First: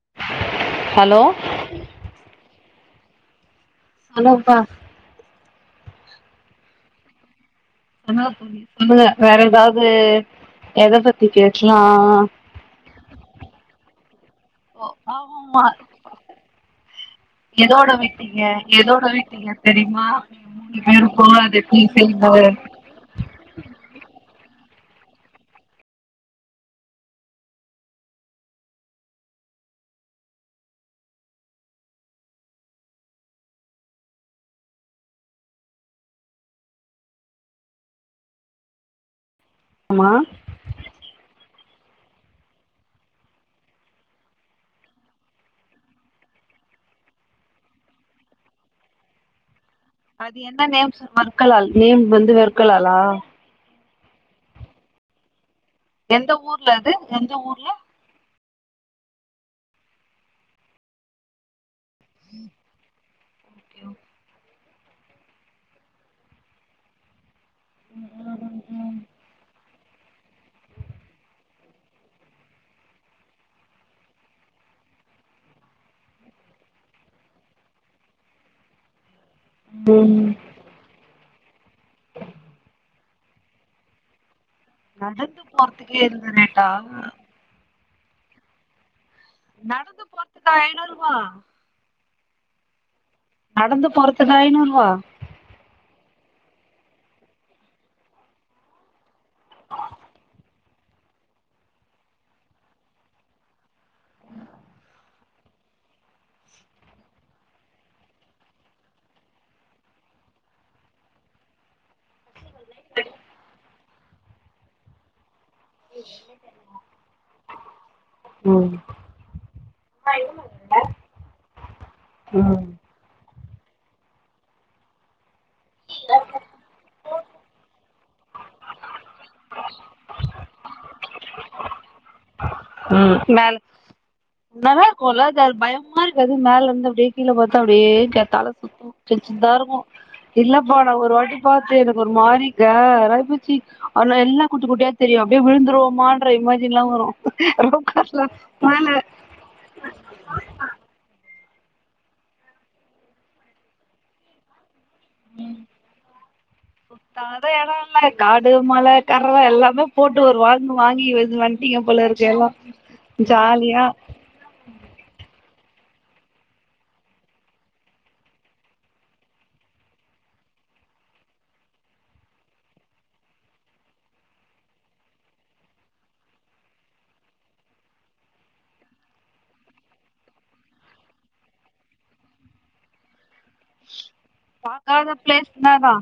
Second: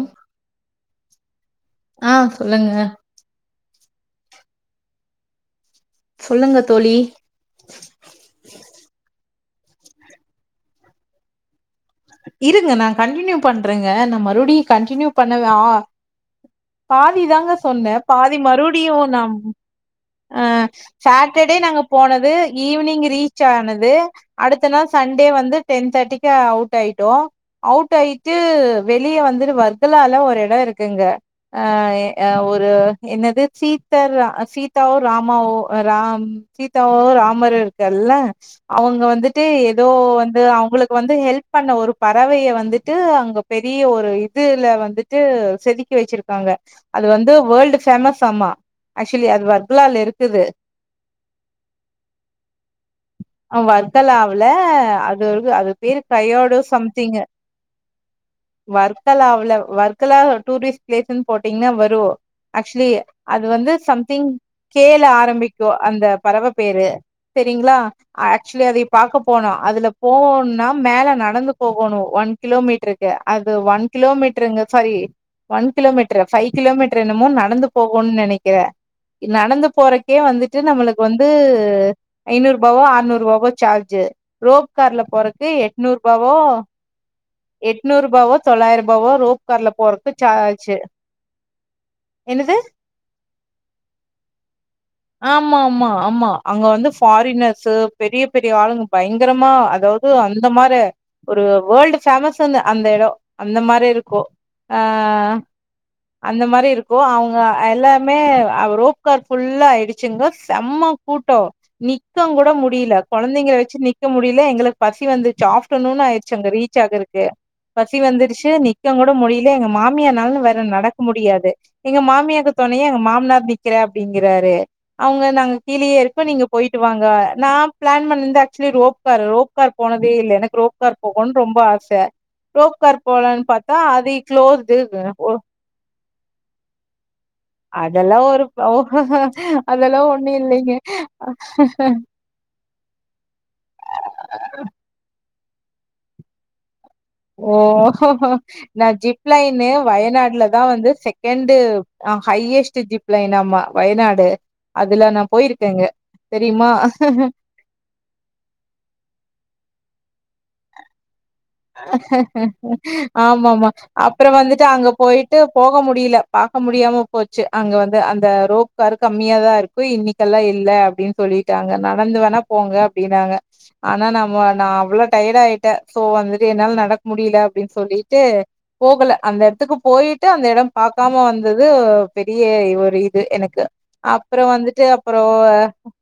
ம் ஹலோ ஆ சொல்லுங்க ஹலோ அப்பா சொல்லுங்க தோழி வேற ஏதாவது எத பத்தி பேசலா இருங்க நா கண்டினியூ பண்றேங்க நா மறுவடியு கன்டினியூ பண்ணவா ஆமாமா பாதி தாங்க எதோட சொன்னே பாதி விட்டீங்க மறுவடியு எதோட நா விட்டீங்க தெரியுமா அ மூணு பேரு சாட்டர்டே நாங்க போனது போகாத ஈவினிங் ரீ ச் ஆனது அடுத்த நாள் சண்டே வந்து டென் தேர்ட்டிக்கு அவுட் ஆயிட்டோ அவுட் ஆயிட்டு வெளிய வந்துறு வர்கலால ஒரு எடோ இருக்குங்க அ அ ஒரு என்னது சீத்தர் சீதாவோ ராமாவோ ராம் சீதாவு ராமரு இருக்கல்ல அவங்க வந்துட்டு ஏதோ ஆமா வந்து அவுங்களுக் கு வந்து ஹெல்ப் பண்ண ஒரு பறவைய வந்துட்டு அங்க பெரிய ஒரு இதுல வந்துட்டு செதுக்கி வச்சிருக் க்காங்க அது வந்து வேல்டு ஃபேமஸ் ஆமா ஆக்சுவலி அது வர்கலால அது இருக்குது என்ன நேம்ஸ் மற்களால் நேம் வந்து வெர்க்கலாலா அ வர்க்கலாவுல அது ஒரு அது பேரு எந்த கையோடு ஊர்ல அது சம்திங்கு எந்த ஊர்ல வர்க்கலாவுல வர்க்கலா ஒரு டூரிஸ்ட் பிளேஸ்ன் போட்டீங்கன்னா வரு ரு அக்சுவலி அது வந்து சம்திங் கே ல ஆரம்பிக்கு அந்த பறவ பேரு செரிங்களா ஆக்சுவலி அதயு பாக்க போனோ அதுல போணும்னா மேல நடந்து போகணு ஒன் கிலோமீட்ருக்கு அது ஒன் கிலோமீட்டருங்க sorry one kilometre five kilometre என்னமோ நடந்து போகுன் நெனைக்கிற நடந்து போறக்கே ம் வந்து ட்டு நம்ளுக்கு வந்து ஐநூற்பாவோ ஆற்நூற்பாவோ சார்ஜு ரோப் கார்ல நடந்து போறக்கு போறதுக்கே இந்த எட்நூற்ரூபாவோ ரேட்டா எட்ணூறுபாவோ தொள்ளாய்ருபாவோ ரோப்கார்ல நடந்து போறக்கு போறதுக்கு சார்ஜு ஐநூறுவா என்னது நடந்து போறத்துக்கா ஐநூறுவா ஆமாமா ஆமா அங்க வந்து ஃபாரினர்ஸ்சு பெரிய பெரிய ஆளுங்க பயங்கரமா அதாவ் து அந்த மாரே ஒரு வழ்டு ஃபேமஸுனு அந்த எடோ அந்த மாரி இருக்கு ஆ அந்த மாரி இருக்கு அவுங்க எல்லாமே ரோப்கார் ஃபுல்லா ஆய்டுச்சுங்க செம்ம கூட்டோ நிக்கங் கூட முடியில கொழந்தைங்ள வெச்சு நிக்க முடில எங்களுக்கு பசி வந்துச்சு ஆஃப் அப்ட்டனுன் ஆய்டுச்சு அங்க ரீச் ஆகறக்கு பசி வந்துடுச்சி ம் நிக்கங்கூட முடி ல எங்க மாமியானல வேற நடக்க முடியாது எங்க மாமியாக்கு ம் தொணையா எங்க மாமனார் நிக் குற அப்டிங்குறாரு அவங்க நாங்க கீழேயே இருக்கோ நீங்க போய்ட்டு வாங்க நா ப்ளன் பண்ணிந்த ஆக்சுவலி ரோப்கார் ரோப்கார் போனதே இல்ல எனக்கு ரோப்கார் போகணு ரொம்ப ஆச ரோப்கார் ம் போலான் மேல பாத்தா அதி நல்லா இருக்குல்ல அது அது பயம்மா இருக்காது மல இருந்து அப்டியே கீழ பாத் தா அப்டியே அதெல்லா க ஒரு தல ஓ சுத்து சின் சின்னதா இருக்கு அதெல்லா ஒண்ணு இல்லைங்க இல்லப்பா நா ஒரு வாட்டி பாத்து எனக்கு ஒரு மாறி கரா ஆய் போச்சி ஆனா எல்லா குட்டி குட்டியா தெரியு அப்டியே விழுந்துடுவமான்ற இமஜின்லா வரு ஓஹோ ரோப்கார்ல ஹோ நா மேல ஜிப் லைனு வயநாடுல தா வந்து செகண்டு் ஹையஸ்ட் ஜிப் லைனாம்மா வயநாடு அதுல நா போய்ருக்கங்க தெரிமா து எடோயில்ல காடு மல கற்வ எல்லாமே போட்டு ஒரு வாங்கு வாங்கி வெஞ் வந் ஆமாமா அப் அப்றோ வந்துட்டு அங்க போய்ட்டு போக முடியில பாக்க முடியாம போச்சு அங்க வந்து அந்த ரோப் கார் கம்மியாதா இருக்கு இன்னிக்கெல்லா இல்ல அப்டின் சொல்லிட்டாங்க நடந்து வேணா போங்க அப்டின்னாங்க ஆனா நாம நா அவ்ளோ டயர்ட் ஆயிட்ட சோ வந்துட்டு என்னால நடக்க முடியில அப்டின் சொல்லிட்டு போகல அந்த எட்துக்கு போயிட்டு அந்த எடம் பாக்காம வந்தது அ பெரிய ஒர் இது எனக்கு அப் பாக்காத ப்ளேஸ் இன்னதா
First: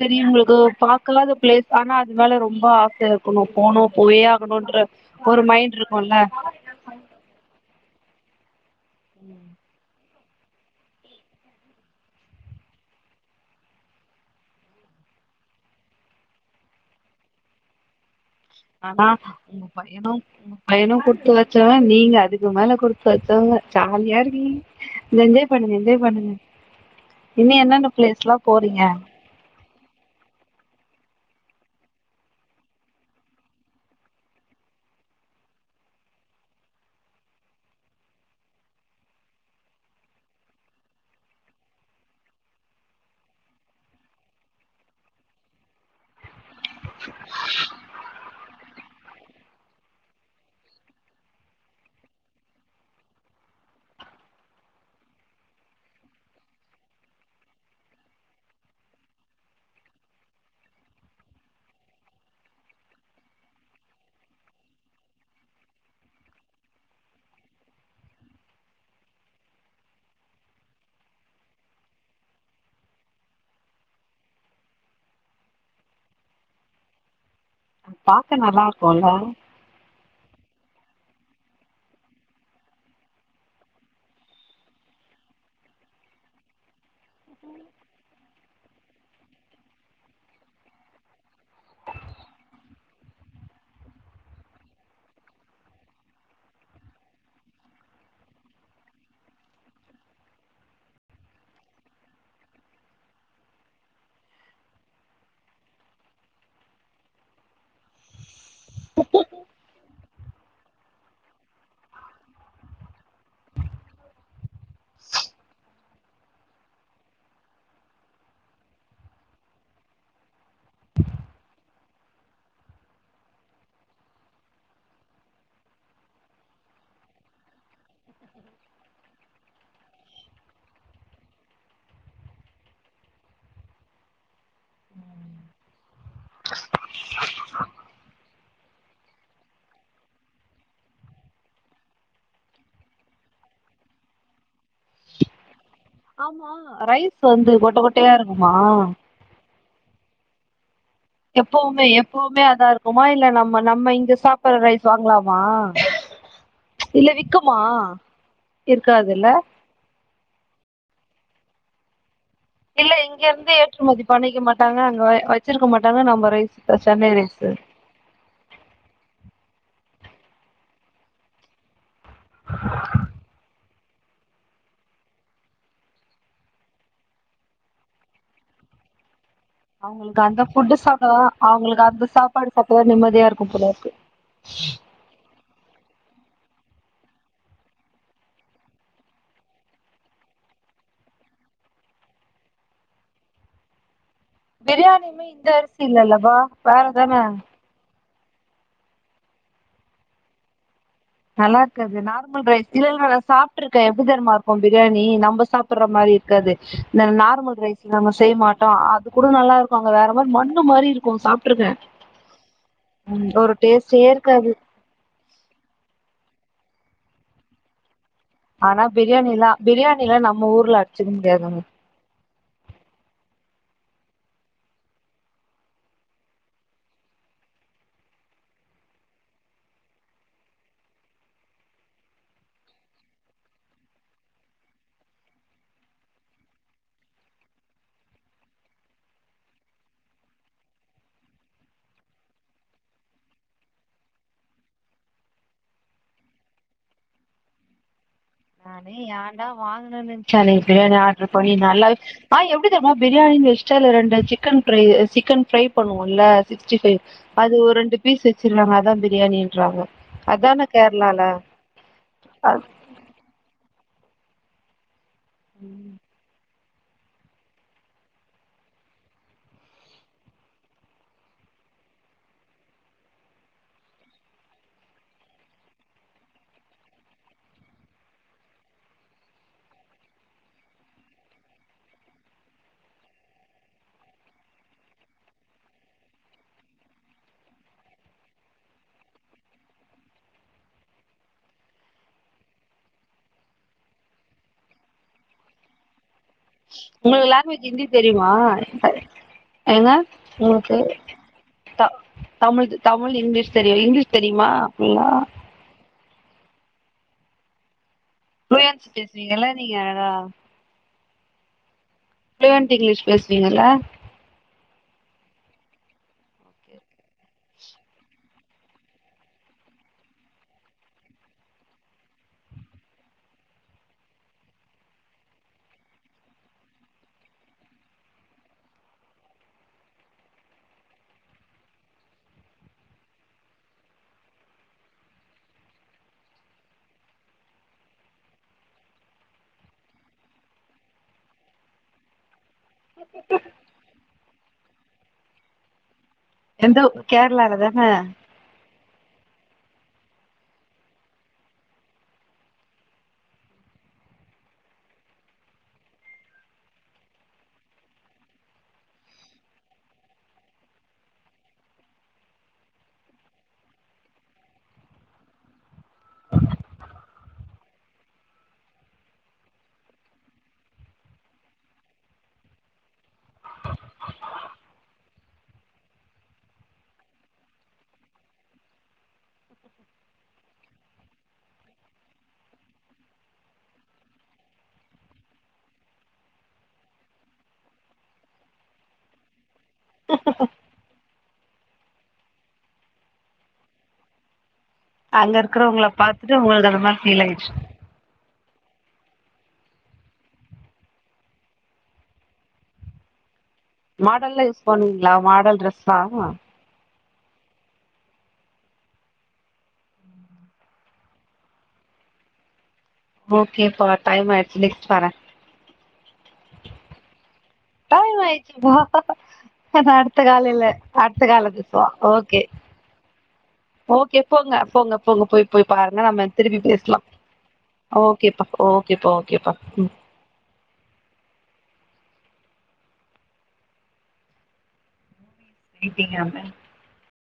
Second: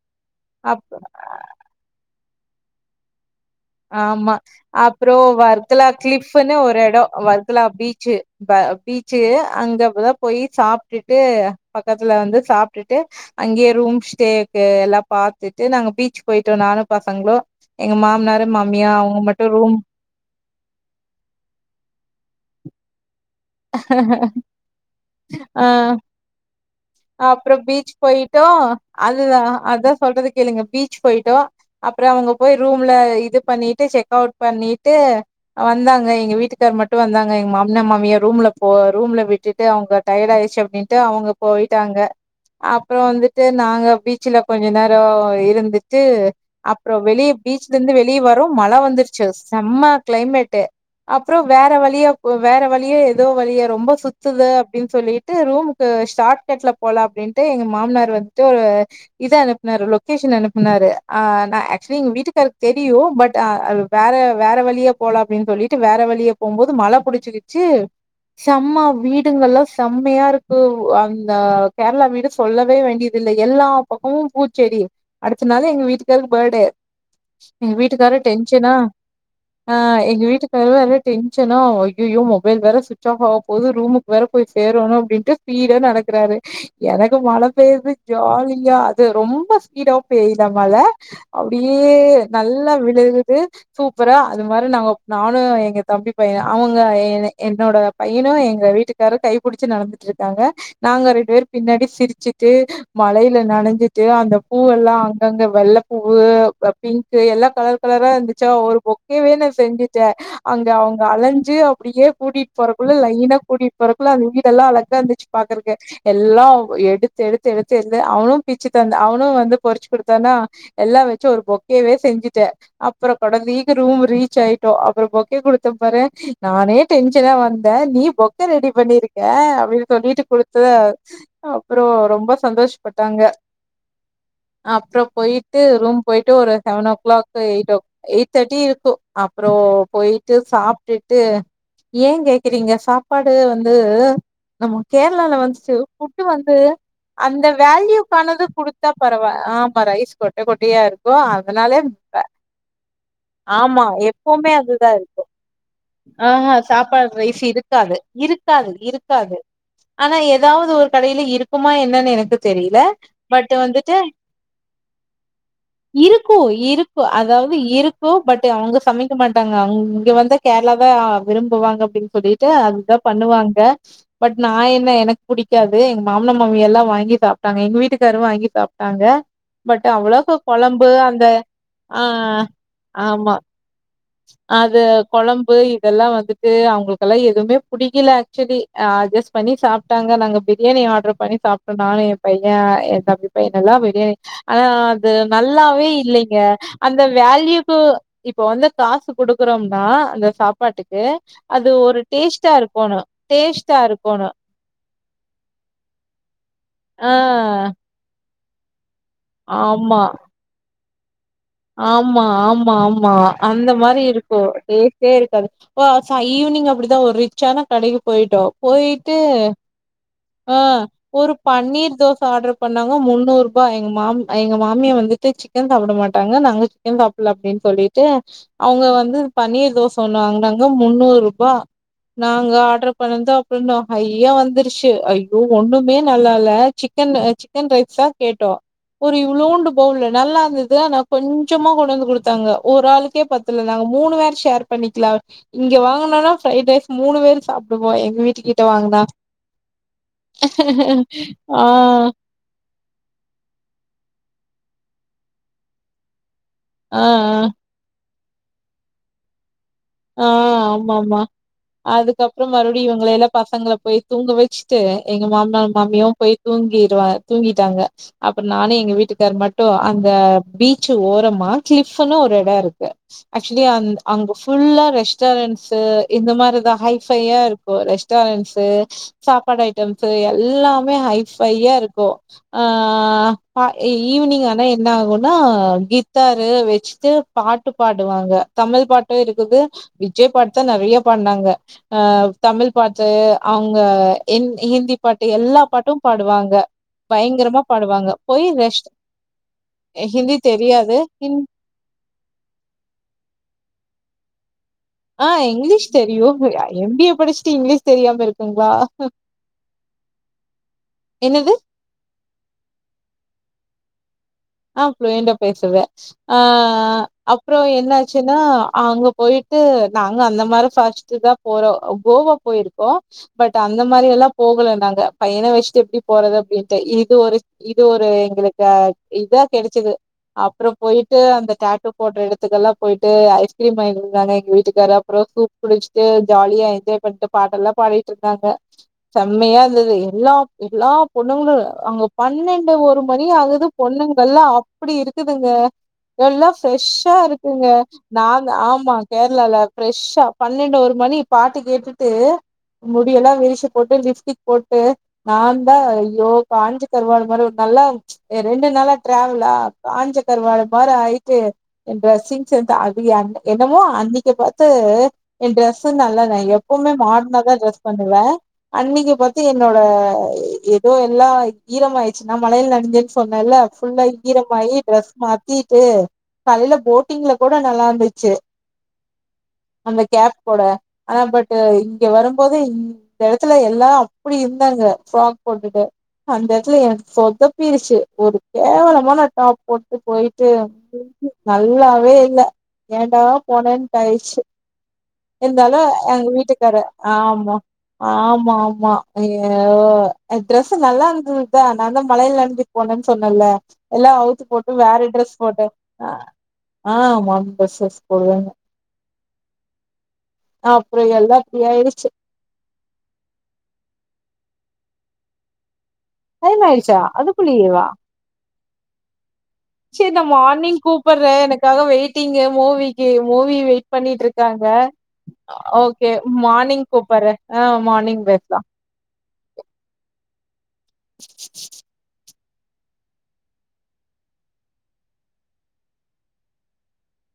சரி உங்ளுக்கு அப் பாக்ளாத ப்ளேஸ் ஆனா அது மேல ரொம்ப ஆசையா இர்க் ஒன்னுப்போனோ ஆமா அப்றோ வர்க்கலா இருக்குல்ல க்ளிஃப்னு ஒரெடோ வர் கலா பீச்சு ப பீச்சு அங்கப்ளப் போய்ச்சாப்ட்டுட்டு பக்கத்துல வந்து சாப்ட்டுட்டு அங்கேயே ரூம் ஸ்டேக்கு எல்லாம் பாத்துட்டு நாங்க பீச் போய்ட்டோ நானு பசங்ளு எங்க மாம்னாரு ஆனா உங்க பையனு பையனு குடுத்து வச்சவ நீங்க அதுக்கு மேல குடுத்து வச்சவங்க ஜாலியாயிருக்கீங்க என்ஜாய் பண்ணுங்க ஆ என்ஜாய் பண்ணுங்க அப்றோ இன்னு என்னென்ன பீச் பிளேஸ்லா போய்ட்டோ போறீங்க அதுதா அதா சொல்றத கேளுங்க பீச் போய்ட்டோ அப்றோ அவங்க போய் ரூம்ல இது பண்ணிட்டு செக்கவுட் பண்ணிட்டு வந்தாங்க எங்க வீட்டுக்கார் மட்டு வந்தாங்க எங்க மாம்னா மாமியா ரூம்ல போ ரூம்ல விட்டுட்டு அவுங்க டயர்ட்டாய்ச்சு அப்டின்ட்டு அவுங்க போய்ட்டாங்க அப்பறோ வந்துட்டு நாங்க பீச்சுல கொஞ்ச நேரோயிருந்துட்டு அப்றோ வெளிய பீச்லேந்து வெளியே வரும் மழ வந்துர்ச்சு செம்மா க்ளைமேட்டு அப்றோ வேற வழியா போ வேற வழியாய் எதோ வழியா ரொம்ப சுத்துது அப்டின் சொல்லிட்டு ரூமுக்கு ஷாட் கட்ல போலா அப்டின்ட்டு எங்க மாம்னார் வந் ட்டு இது அனுப்புனாரு லொக்கேஷன் அனுப்புனாரு ஆ நா ஆக்சுவ்லி எங்க வீட்டுக்காருக்கு தெரியு பட் ஆ வேற வேற வழியா போலா அப்டின் சொல்லிட்டு வேற வழியா போம்போது மழ புடிச்சிகிச்சி செம்மா வீடுங்கல்லா செம்மையா இருக்கு அந்த கேரளா வீடு சொல்லவே வேண்டியது இல்ல எல்லா பக்கமு பூச்செடி அடுத்த நாலு எங்க வீட்டுக்காருக்கு பேர்டே எங்ங வீட்டுக்காரரு பாக்க நல்லா டென்ஷனா இருக்குல்ல ஆ எங்க வீட்டுக்காரர் வேற டென்ஷனா அய்யயோ மொபைல் வேற சுவிட் ட்ச் ஆப் ஆக போகுது ரூமுக்கு வேற போய் சேரணு அப்படின்ட்டு ஸ்பீடா நடக்குறாரு எனக்கு மழ பெய்யுது ஜாலியா அது ரொம்ப ஸ்பீடாவு பெய்யுதா மழ அப்டியே நல்லா விழுகுது சூப்பரா அது மாரி நம்ம நானு எங்க தம்பி பைய அவுங்க எ என்னோட பையனு எங்க வீட்டுக்காரு கைபிடிச்சு நடந்துட்டு இருக்காங்க நாங்க ரெண்டு பேர் பின்னாடி சிரிச்சுட்டு மழையில நனஞ்சிட்டு அந்த பூ எல்லா அங்கங்க வெள்ளப்பூவு பிங்க் சோ எல்லா கலர் கலரா இருந்துச்சா ஒரு பொக்கேவே நா செஞ்சுட்டே அங்க அவங்க அலஞ்சு அப்டியே கூட்டிட்டு போறகுள்ள லைன்னா கூட்டிட்டு போறக்குள்ள அது வீடல்லா அழகா இருந்துச்சு பாக்குறத்திக்கே எல்லா எடுத்து எடுத்து எடுத்து எடுத்து அவனு பிச்சு தந்த அவனு வந்து பொறிச்சு கொடுத்தானா எல்லா வெச்சு ஒர் பொக்கேவே செஞ்சுட்டே அப்றோ கொண்டாந்து ரூம் ரீச் ஆய்ட்டோ அப்பறோ பொக்கே குடுத்த பாரு நானே டென் ஷனா வந்த நீ பொக்க ரெடி பண்ணிருக்க அப்டின்னு சொல்லி குடுத்தத அப்றோ ரொம்ப சந்தோஷப்பட்டாங்க அப்றோ போய்ட்டு ரூம் போய்ட்டு ஒரு செவனோ கிளாக் எய்ட்டோக் எய்ட் தட்டியிருக்கு அப்றோ போய்ட்டு சாப்ட்டுட்டு ஏ கேக்குறீங்க சாப்பாடு வந்து நம்ம கேரளால வந்துட்டு புட்டு ஆமா வந்து ரைஸ் அந்த வந்து கொட்ட கொட்டையா வேல்யூக்கானது இருக்குமா குடுத்தா பரவாய ஆமா ரைஸ் கொட்ட கொட்டையா இருக்கு இப்போ அதனாலே எப்பவுமே இப்ப எப்பவுமே அதா இருக்குமா இல்ல நம்ம ஆமா நம்ம இங்க எப்பவுமே சாப்பற ரைஸ் அதுதா இருக்கு வாங்கலாமா ஆஹ்ஹ இல்ல சாப்பாடு ரைஸ் விக்குமா இருக்காது இருக்காது இருக்காதுல்ல இருக்காது ஆனா ஏதாவது ஒரு கடையில இருக்குமா என்னன்னு எனக்கு தெரியல இல்ல இங்க பட் இருந்து வந்துட்டு ஏற்றுமதி பண்ணிக்க மாட்டாங்க அங்க வ- வச்சிருக்க மாட்டாங்க நம்ம ரைஸ் சென்னை ரைஸு அதாவது இரு கோவப்பட்டு அவுங்க சமைக்க மாட்டாங்க அவுங் இங்க வந்தா கேரளா தா விரும்புவாங்க அப்டின் சொல்லிட்டு அதுதா பண்ணுவாங்க பட் நா என்ன எனக்கு புடிக்காது எங்க மாமனா மாமி எல்லா வாங்கி சாப்ட்டாங்க எங்க வீட்டுக்காரு வாங்கி சாப்ட்டாங்க பட் அவங்களுக்கு அவ்ளோகா அந்த ஃபுட்டு கொழம்பு சாப்டதா அந்த அவங்களுக்கு அ அந்த சாப்பாடு சாப்டதா நிம்மதியா ஆமா இருக்கும் போல அது கொழம்பு இதெல்லா வந்துட்டு அவுங்ளுக்கெல்லா எதுமே புடிக்கல ஆக்சுவலி அஜஸ் பண்ணி சாப்ட்டாங்க நாங்க பிரியாணி ஆர்டர் பண்ணி சாப்பிட்டோ நானு எ பைய எ தம்பி பைய எல்லா பிரியாணி ஆனா அது பிரியாணியுமே இந்த நல்லாவே அரிசில இல்லப்பா இல்லைங்க அந்த வேறதான வேல்யூ க்கு இப்ப வந்து காசு குடுக்றோம்னா அந்த சா பாட்டுக்கு நல்லா அது இருக்காது ஒரு நார்மல் டேஸ்டா இருக்கோணு டேஸ்டா இருக்கோணு இப்போ பிரியாணி நம்ம சாப்புட்ற மாரி இருக்காது இந்த ஆ நார்மல் ரைஸ் நம்ம செய்ய மாட்டோ அது கூட நல்லா இருக்கு அங்க ஆமா. வேற மாரி மண்ணு மாரி இருக்கு சாப்ட்ருக்க ஆமா ஆமா ஆமா அந்த மாரி டேஸ்ட்டே இருக்கு இருக்காது டேஸ் டே இருக்காது ஓ ச ஈவ்னிங் அப்டிதா ஒரு ரிச்சான கடைக்கு பொயிட்டோ ஆனா பொயிட்டு பிரியாணிலா பிரியாணிலா நம்ம அ ஊர்ல அடிச்சுக்க ஒரு முடியாதுங்க பன்னீர் தோச ஆட்ரு பண்ணாங்க முன்னூறுபா எங்க மா எங்க மாமியா வந்துட்டு சிக்கன் சாப்ட மாட் டாங்க நாங்க சிக்கன் சாப்புட்ல அப்டின்னு சொல்லிட்டு அவுங்க வந்து பன்னீர் தோச ஒண்ணு வாங்குனாங்க முன்னூர் ருபா நாங்க ஆட்ரு பண்ணந்து அப்றோ ஹைய்யா வந்ருச்சு ஐயோ ஒண்ணுமே நல்லால்ல சிக்கன் சிக்கன் ரைஸ் தா கேட்டோ ஒரு இவ்ளோண்டு பவுல நல்லாருந்துது ஆனா கொஞ்சமா கொண்டுவந்து குடுத்தாங்க ஒரு ஆளுக்கே பத்ல நாங்க மூணு பேர் ஷேர் பண்ணிக்லா இங்க வாங்குனோனா ஃப்ரைடு ரைஸ் மூணு பேர் சாப்டுப்போ எங்க வீட்டுக்கே நானே ஏன்டா வாங்குனனு நெனச்சே அன்னைக்கு பிரியாணி ஆட்ரு பண்ணி ஆ, ஆ, நல்லாவே அ எப்டித் தெரியுமா பிரியாணில எக்ஸ்ட்ரா ரெண்டு சிக்கன் ப்ரை சிக்கன் ஃப்ரை பண்ணுவோல்ல ஆ, சிக்ஸ்டிபைவ் அது ஒரு ரெண்டு பீஸ் வச்சுருதாங்க அதா பிரியாணின்றாங்க அ அதான ஆமா ஆமா கேரளால அதுக்கப்றோ அ- மறுப்டியு இவங்கள எல்லா பசங்கள போய் தூங்க வச்ட்டு எங்க மாமனர் ம். மாமியாவு போய் தூங்கிருவாங் தூங்கிட்டாங்க அப்றோ நானு எங்க வீட்டுக்காரு மட்டு அந்த பீச்சு ஓரமா கிளிஃப்ன்னு ஒரு எடோ இருக்கு ஆக்சுவலி அந்த அங்க ஃபுல்லா ரெஸ்டாரண்ட்ஸு இந்த மாரிதா ஹைஃபையா இருக்கு ரெஸ்டாரண்ட்ஸு சாப்பாடு ஐட்டம்ஸ் எல்லாமே ஹைபையா இருக்கு அ ஈவ்னிங் ஆனா என்னாகுனா கித்தாரு வச்சுட்டு பாட்டு பாடுவாங்க தமிழ் பாட்டு இருக்குது விஜய் பாட்டு தா நெறய பாடுனாங்க அ தமிழ் பாட்டு அவுங்க ஹிந்தி பாட்டு எல்லா பாட்டு பாடுவாங்க உங்களுக்கு பயங்கரமா லாங்குவேஜ் ஹிந்தி பாடுவாங்க தெரியுமா போய் ரெஸ்ட் அ- ஏங்க ஹிந்தி உங்களுக்கு தெரியாது ஹி த தமிழ் தமிழ் இங்லீஷ் தெரியு இங்லீஷ் தெரியுமா ஃபுல்லா ஆ இங்லீஷ் தெரியு எம் பி ஏ படிச்ட்டு இங்லீஷ் தெரியாம இருக் ப்ளுயன்ஸ் பேசுவீங்ளா நீங்க அழகா என்னது பிலுயென்ட் இங்லீஷ் பேசுவீங்க இல்ல ஆ பு்ளுயண்டா பேசுவ அ அப்றோ என்னாச்சுன்னா அங்க பொயிட்டு நாங்க அந்த மாரி ஃபாஸ்ட் தா போறோ கோவா போயிருக்கோ பட் அந்த மாரி எல்லாம் போகல நாங்க பையன வச்சிட்டு எப்டி போறது அப்டின்ட்டு இது ஒரு இது ஒரு எங்களுக்க இதா கெடச்சது அப்ரோம் போயிட்டு அந்த டேட்டோ போட்ட இடத்துக்கெலாம் போயிட்டு ஐஸ்கிரீம் வாங்கிருந்தாங்க எங்க வீட்டுக்கார் அப்ரோம் சூப் குளிச்ட்டு ஜாலியா என்ஜாய் பண்ட்டு பாட்டெல்லாம் பாடிட்டு இருந்தாங்க செம்மயா இருந்துது எல்லா எல்லா பொண்ணுங்ளும் அங்க பன்னெண்டு ஒரு மணி ஆகுது பொண்ணுங்கல்லாம் அப்டி இருக்குதுங்க எல்லாம் எந்த ஃப்ரெஷ்ஷா கேரளால இருக்குங்க தான நாங்க ஆமா கேரளால ப்ரெஷ்ஷா பன்னெண்டு ஒரு மணி பாட்டு கேட்டுட்டு முடியெல்லாம் விரிச்சி போட்டு லிப்டிக் போட்டு நான்தான் ஐயோ காஞ்சு கருவாடு மாரி ஒரு நல்லா ரெண்டு நாளா டிராவலா காஞ்சக்கருவாடு மாறி ஆயிட்டு என் டிரெஸ்ஸிங் சென்ஸ் அது அன்னக் என்னமோ அன்னைக்கின் பாத்து என் டிரரெஸ்ஸும் நல்லலே எப்பவுமே மாடர்ன தான் ட்ரெஸ் பண்ணுவேன் அன்னைக்கி பாத்து என்னோட ஏதோ எல்லாம் ஈரம் ஆயிட்ச்சு நா மழையில நெனச்சிட் சொன்னேல்ல ஃபுல்லா ஈரமாயி ட்ரெஸ் மாத்திட்டு காலயில போட்டிங்ல கூட நல்லா இருந்துச்சு அந்த கேப் கூட ஆனா பட் இங்க வரும்போது இ இந்த எடத்துல எல்லாம் அப்டி இருந்தாங்க ஃப்ராக் போட்டுட்டு அந்த எடத்ல எனக்கு சொதப்பிருச்சு ஒரு கேவலமான டாப் போட்டு போயிட்டு நல்லாவே இல்ல ஏண்டா போனேன்ட்டு ஆயிருச்சு அங்க இருக்கிறவங்கள இருந்தாலும் எங்க பாத்துட்டு உங்களுக்கு அந்த வீட்டுக்காரு மாரி ஃபீல் ஆயிடுச்சு ஆமா ஆமா ஆமா ஐயோ டிரெஸ் நல்லா இருந்ததுதா நான் தான் மழையில நனஞ்சி போனேன்னு சொன்னல எல்லாம் மாடல்லா அவுத்து யூஸ் போட்டு வேற பண்ணுவீங்களா ட்ரெஸ் மாடல் போட்டன் ட்ரெஸ்லா அ ஆ மாடர்ன் ட்ரெஸ்சஸ் போடுவே அப்ரோ எல்லாம் இப்டி ஆயிடுச்சு ஓகே பா டைம் ஆயிடிச்சு நெக்ஸ்ட் வரேன் டைம் ஆயிச்சா அதுக் டைம் ஆயிடுச்சு பா ஆஹான் சரி அடுத்த நா கால் இல்ல மார்னிங் அடுத்த கூப்பட்றே கால்ல எனக்காக பேசுவோம் ஓகே வெயிட்டிங்கு மூவிக்கு மூவி வெயிட் ஓகே பண்ணிட்டு போங்க இருக்காங்க போங்க போங்க போய் போய் பாருங்க ஓகே நம்ம திருப்பி மார்னிங் பேஸ்லாம் கூப்பட்றே ஆ மார்னிங் ஓகேப்பா பேசலா ஓ இப்ப ஓகே பா [unintelligible] மீட்டிங்காமே